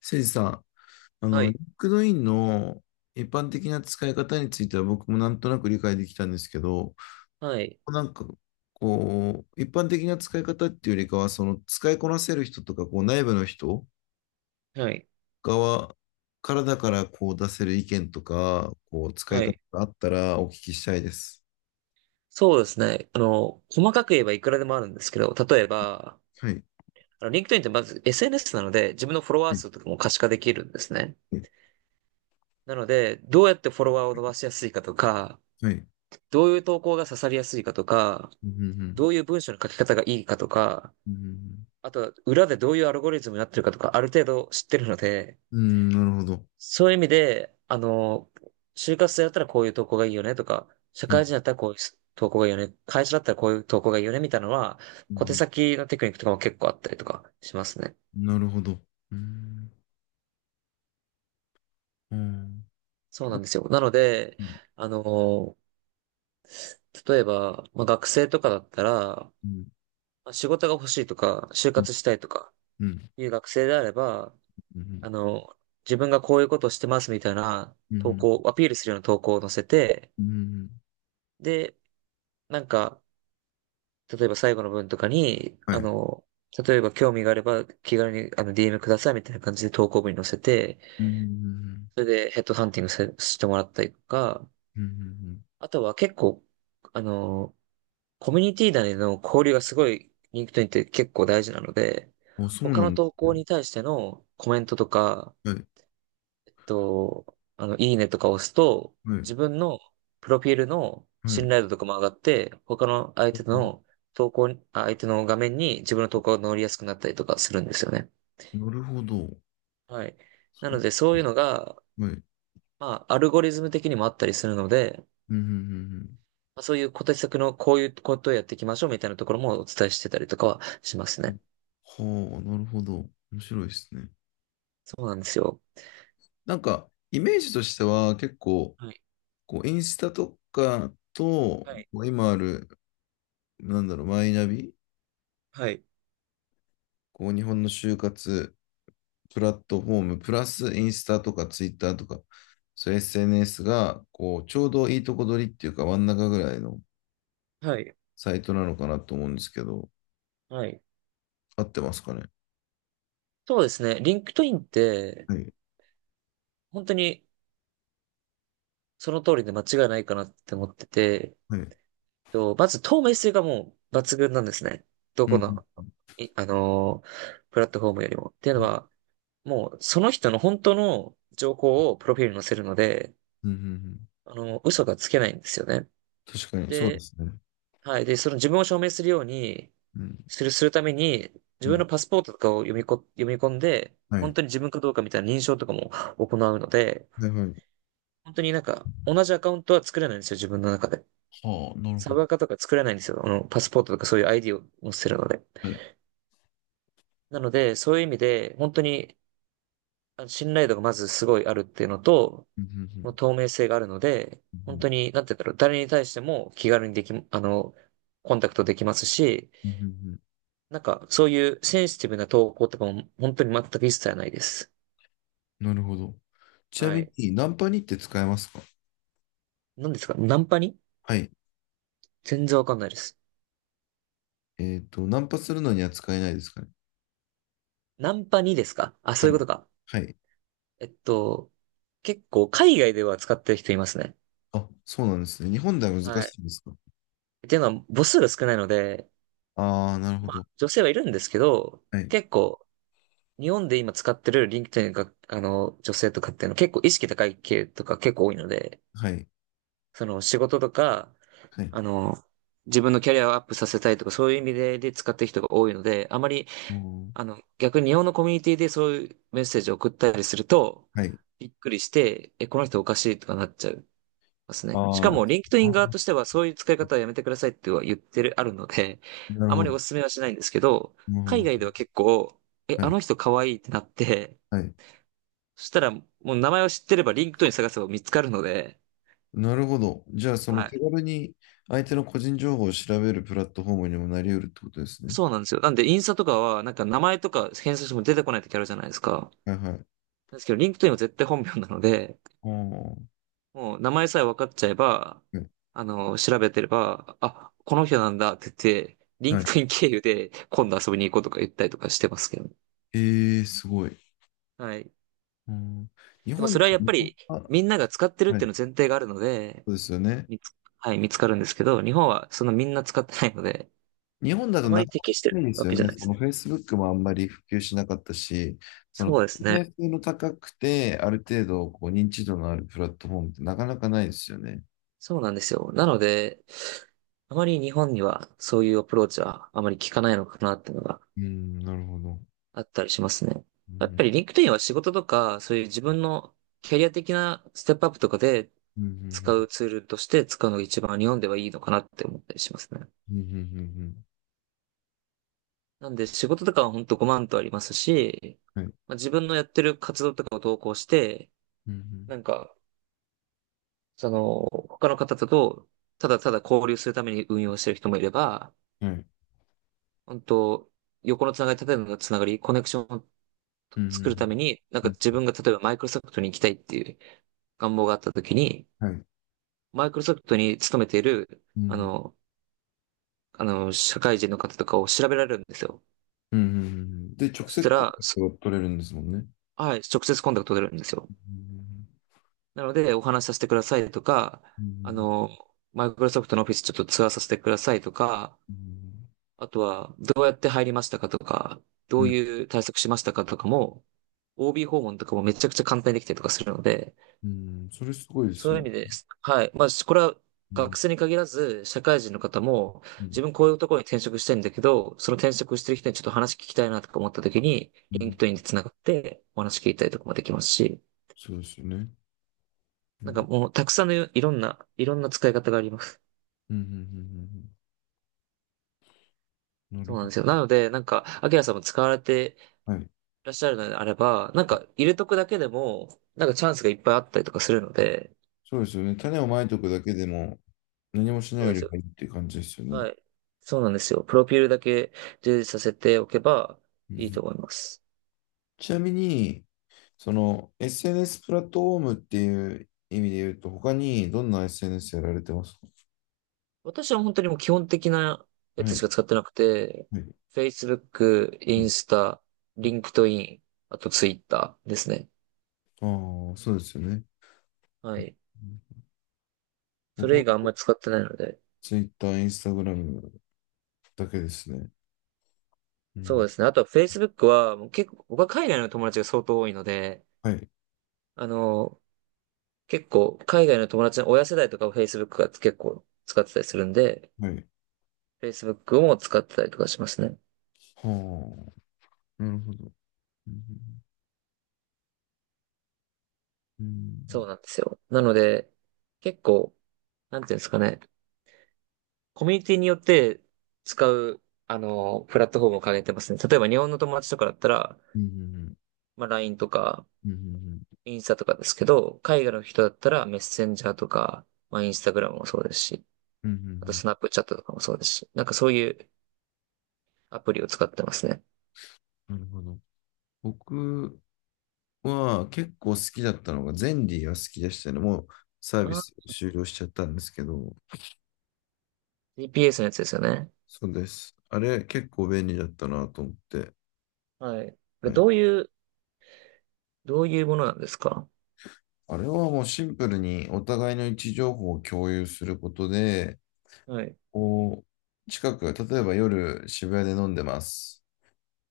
せいじさん、はい。LinkedIn の一般的な使い方については僕もなんとなく理解できたんですけど、はい。なんかこう、一般的な使い方っていうよりかは、その使いこなせる人とか、こう内部の人はい。側からだからこう出せる意見とか、こう使いは方い。があったらお聞きしたいです。そうですね。細かく言えばいくらでもあるんですけど、例えば、はい。LinkedIn ってまず SNS なので、自分のフォロワーはい。数とかも可視化できるんですね。なので、どうやってフォロワーを伸ばしやすいかとか、はい。どういう投稿が刺さりやすいかとか、うん。うん。どういう文章の書き方がいいかとか、うん、あと、裏でどういうアルゴリズムになってるかとか、ある程度知ってるので、うん、なるほど。そういう意味で、就活生だったらこういう投稿がいいよねとか、社うん。会人だったらこういう投稿がいいよね、会社だったらこういう投稿がいいよねみたいなのは、う小手ん、先のテクニックとかも結構あったりとかしますね。なるほど。うん。うん。そううなんですよ。なので、ん。あの、例えば、まあ、学生とかだったら、まうん。あ仕事が欲しいとか、就活したいとかうん、いう学生であれば、うん、あの、自分がこういうことをしてますみたいなう投ん、稿、アピールするような投稿を載せて、うん、で、なんか、例えば最後の文とかに、はい。例えば興味があれば気軽にDM くださいみたいな感じで投稿文に載せて、うん、うん、それでヘッドハンティングせしてもらったりとか、うん、あとは結構、あの、コミュニティ内での交流がすごい LinkedIn って結構大事なので、あ、そう他なのんで投すね。稿に対してのコメントとか、はい、と、あの、いいねとか押すと、はい、自分のプロフィールのは信い。頼度とかも上がって、他の相手の投稿に、相手の画面に自分の投稿が載りやすくなったりとかするんですよね。なるほど。はい。なそのれ、で、そういうのが、はい。まあ、アルゴリズム的にもあったりするので、うん、うん、うん。まあ、そういう小手先のこういうことをやっていきましょうみたいなところもお伝えしてたりとかはしますね。はあ、なるほど。面白いですね。そうなんですよ。なんか、イメージとしては結構、はい。こう、インスタとかと、こはい。う今ある、マイナビ、はい。こう、日本の就活プラットフォーム、プラスインスタとかツイッターとか、そういう SNS が、こう、ちょうどいいとこ取りっていうか、真ん中ぐらいのはい。サイトなのかなと思うんですけど、はい。合ってますかね。そうですね。リンクトインって、はい。本当にその通りで間違いないかなって思ってて、はい。まず透明性がもう抜群なんですね。どうん。この、うん。いあのープラットフォームよりも。っていうのは、もうその人の本当の情報をプロフィールに載せるので、うん、うん、嘘がつけないんですよね。確かに、そうでで、すね。はい。で、その自分を証明するように、うん。するために、自う分ん。のパスポートとかを読み込んで、は本い。当に自分かどうかみたいな認証とかも行うので、はい、はい。本当になんか、同じアカウントは作れないんですよ、自分の中で。はあ、なるサほブど。アカとか作れないんですよ。パスポートとかそういう ID を載せるので。はい。なので、そういう意味で、本当に信頼度がまずすごいあるっていうのと、うん、うん、うん、もう透明性があるので、う本ん、当に、なんて言うんだろう、誰に対しても気軽にでき、あの、コンタクトできますし、うん、うん、うん、なんか、そういうセンシティブな投稿とかも本当に全く一切ないです。なるほど。ちなはみい。に、ナンパにって使えますか？何ですか？ナンパに？はい。全然わかんないです。えっと、ナンパするのには使えないですかね。ナンパにですかあ？そはういうこい。とか。はい。えっと、結構海外では使ってる人いますね。あ、そうなんですね。日本では難はしい。いんですか？っていうのは母数が少ないので、ああー、なるほまど。あ女性はいるんですけど、はい。結構日本で今使ってるリンク k e ン i が、女性とかっていうのは結構意識高い系とか結構多いので、はい。その仕事とか、はい。あの、自分のキャリアをアップさせたいとかそういう意味で使ってる人が多いので、あまり、うん、逆に日本のコミュニティでそういうメッセージを送ったりすると、はい。びっくりして、え、この人おかしいとかなっちゃうますね。しあかー、も、リンクトインあ側ー、としては、そういう使い方はやめてくださいっては言ってる、あるので、な るあまほりど。お勧めはしないんですけど、う海ん、外では結構、え、はあい。の人可愛いってなって、はい。そしたら、もう名前を知ってれば、リンクトイン探せば見つかるので、なるほど。じゃあ、そのは手い。軽に相手の個人情報を調べるプラットフォームにもなり得るってことですね。そうなんですよ。なんで、インスタとかは、なんか名前とか検索しても出てこない時あるじゃないですか。はい、はい。なんですけど、リンクトインは絶対本名なので、あー、もう名前さえ分かっちゃえば、はい。調べてれば、あ、この人なんだって言って、リはンクい、トイン経由で今度遊びに行こうとか言ったりとかしてますけどね。えー、すごい。はい。うん、日でもそ本、れはやっぱりは、みんなが使ってるっはていい。うの前提があるので、そうですよね。はい、見つかるんですけど、日本はそのみんな使ってないので、日本だあとまなりか適してなるかないでわすよけじゃね。ないそですの ね。Facebook もあんまり普及しなかったし、そのそう透ですね。明性の高くて、ある程度こう認知度のあるプラットフォームってなかなかないですよね。そうなんですよ。なので、あまり日本にはそういうアプローチはあまり効かないのかなっていうのがうん、なるほど。あったりしますね。うやっん、ぱり LinkedIn は仕事とか、そういう自分のキャリア的なステップアップとかでうん、う使ん、うツールとして使うのが一番日本ではいいのかなって思ったりしますね。うん、うなんで仕事とかはほんとごまんとありますし、ん、うん、うん、はい。まあ、自分のやってる活動とかを投稿して、うん、なんか、その、他の方とただただ交流するために運用してる人もいれば、うん、はい。本当横のつながり、縦のつながり、コネクションをうん、う作るん、ために、なんうかん。自分が例えばマイクロソフトに行きたいっていう願望があった時に、はい。マイクロソフトに勤めている、うん、うん、社会人の方とかを調べられるんですよ。うん、うん、で、直そし接たコンら、タクトが取れるんですもんね。はい、直接コンタクト取れるんですよ。うん、なので、お話しさせてくださいとか、うあん、の、マイクロソフトのオフィスちょっとツアーさせてくださいとか、うん、あとは、どうやって入りましたかとか、うどうん、いう対策しましたかとかも、OB 訪問とかもめちゃくちゃ簡単にできたりとかするので、うん、それすごいでそすういよう意ね。味です。はい。まあ、これはう学ん、生に限らず、社会人の方も、うん、自分こういうところに転職したいんだけど、その転職してる人にちょっと話聞きたいなとか思った時に、うリンクん、トインで繋がってお話聞いたりとかもできますし、そうですよね。うなんかん、もうたくさんのいろんな、いろんな使い方があります。うん、うん、うん、うん、うん。なるそうなほんですよ。ど。なので、なんか、アキラさんも使われてはい。いらっしゃるのであれば、なんか、入れとくだけでも、なんかチャンスがいっぱいあったりとかするので、そうですよね。種をまいておくだけでも何もしなそいうでよすりよ。もいいっていう感じですよね。はい。そうなんですよ。プロフィールだけ充実させておけばうん、ういいとん、思います。ちなみに、その SNS プラットフォームっていう意味で言うと、他にどんな SNS やられてますか？私は本当にもう基本的なやはつしい。か使ってなくて、はい。Facebook、イはい、ンスタ、LinkedIn、あと Twitter ですね。ああ、そうですよね。はうい。ん、そ僕れ以外あんは まり使ってないので。Twitter、Instagram だけですね。うそうん。ですね。あとは Facebook は、もう結構、僕は海外の友達が相当多いので、はい。あの、結構、海外の友達の親世代とかを Facebook が結構使ってたりするんで、はい。Facebook も使ってたりとかしますね。はあ、なるほど。うそん、うなんですよ。なので、結構、なんていうんですかね、コミュニティによって使う、プラットフォームを変えてますね。例えば日本の友達とかだったら、うん、まあ LINE とか、うん、うん、うん、インスタとかですけど、海外の人だったらメッセンジャーとか、まあインスタグラムもそうですし、うん、うん、うん、うん、うあとん、スナップチャットとかもそうですし、なんかそういうアプリを使ってますね。なるほど。僕は結構好きだったのが、ゼンリーは好きでしたね。もうサあービー、ス終了しちゃったんですけど、GPS のやつですよね。そうです。あれ結構便利だったなと思って、はい。これはい。どういうものなんですか？あれはもうシンプルにお互いの位置情報を共有することで、はい。こう、近く、例えば夜渋谷で飲んでます。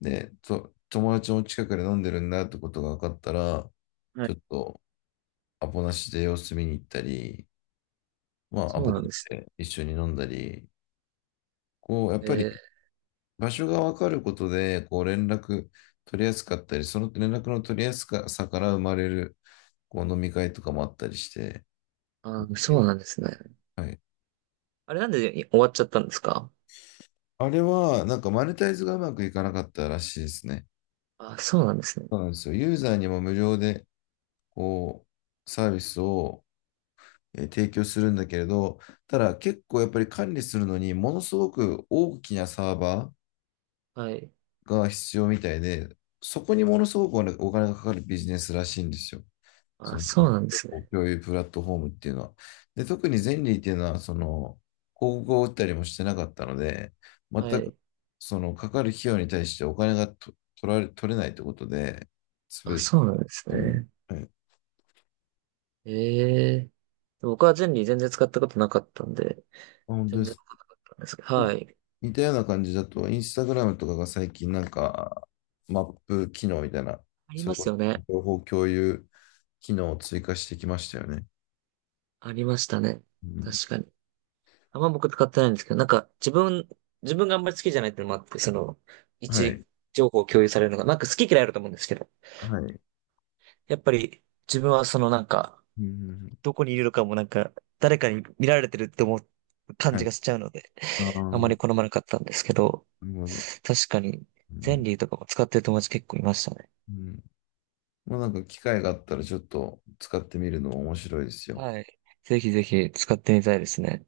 で、と、友達も近くで飲んでるんだってことが分かったら、はちい。ょっとアポなしで様子見に行ったり、まあ、アそポうなん取っですて一緒に飲んだり、こう、やっね。えぱりー、場所が分かることで、こう連絡取りやすかったり、その連絡の取りやすさから生まれる、こう飲み会とかもあったりして、あー、そうなんですね。はい。あれなんで終わっちゃったんですか？あれは、なんかマネタイズがうまくいかなかったらしいですね。あ、そうなんですね。そうなんですよ。ユーザーにも無料で、こう、サービスを提供するんだけれど、ただ結構やっぱり管理するのに、ものすごく大きなサーバはい。ーが必要みたいで、そこにものすごくお金がかかるビジネスらしいんですよ。そあ、のそうなんですね。共有プラットフォームっていうのは。で、特にゼンリーっていうのは、その、広告を打ったりもしてなかったので、全はく、い。その、かかる費用に対してお金がと、取れないってことで、すあ、べてそうなんですに、ね。はい。あ、ええ。僕は全然使ったことなかったんで、本当全で然す。わかんなかったんですけど。うん、はい。似たような感じだと、インスタグラムとかが最近なんか、マップ機能みたいな、ありそまれこすそよね。情報共有機能を追加してきましたよね。ありましたね。うん、確かに。あんま僕使ってないんですけど、なんか自分があんまり好きじゃないっていうのもあって、その、位はい。置情報を共有されるのが、なんか好き嫌いあると思うんですけど、はい。やっぱり自分はそのなんか、うん、どこにいるのかもなんか、誰かに見られてるって思う感はい。じがしちゃうので、ああ、あまなり好まなかったんですけど、るほど。確かに、うゼンん。リーとかも使ってる友達結構いましたね。うん、まあなんか機会があったらちょっと使ってみるのも面白いですよ。はい。ぜひぜひ使ってみたいですね。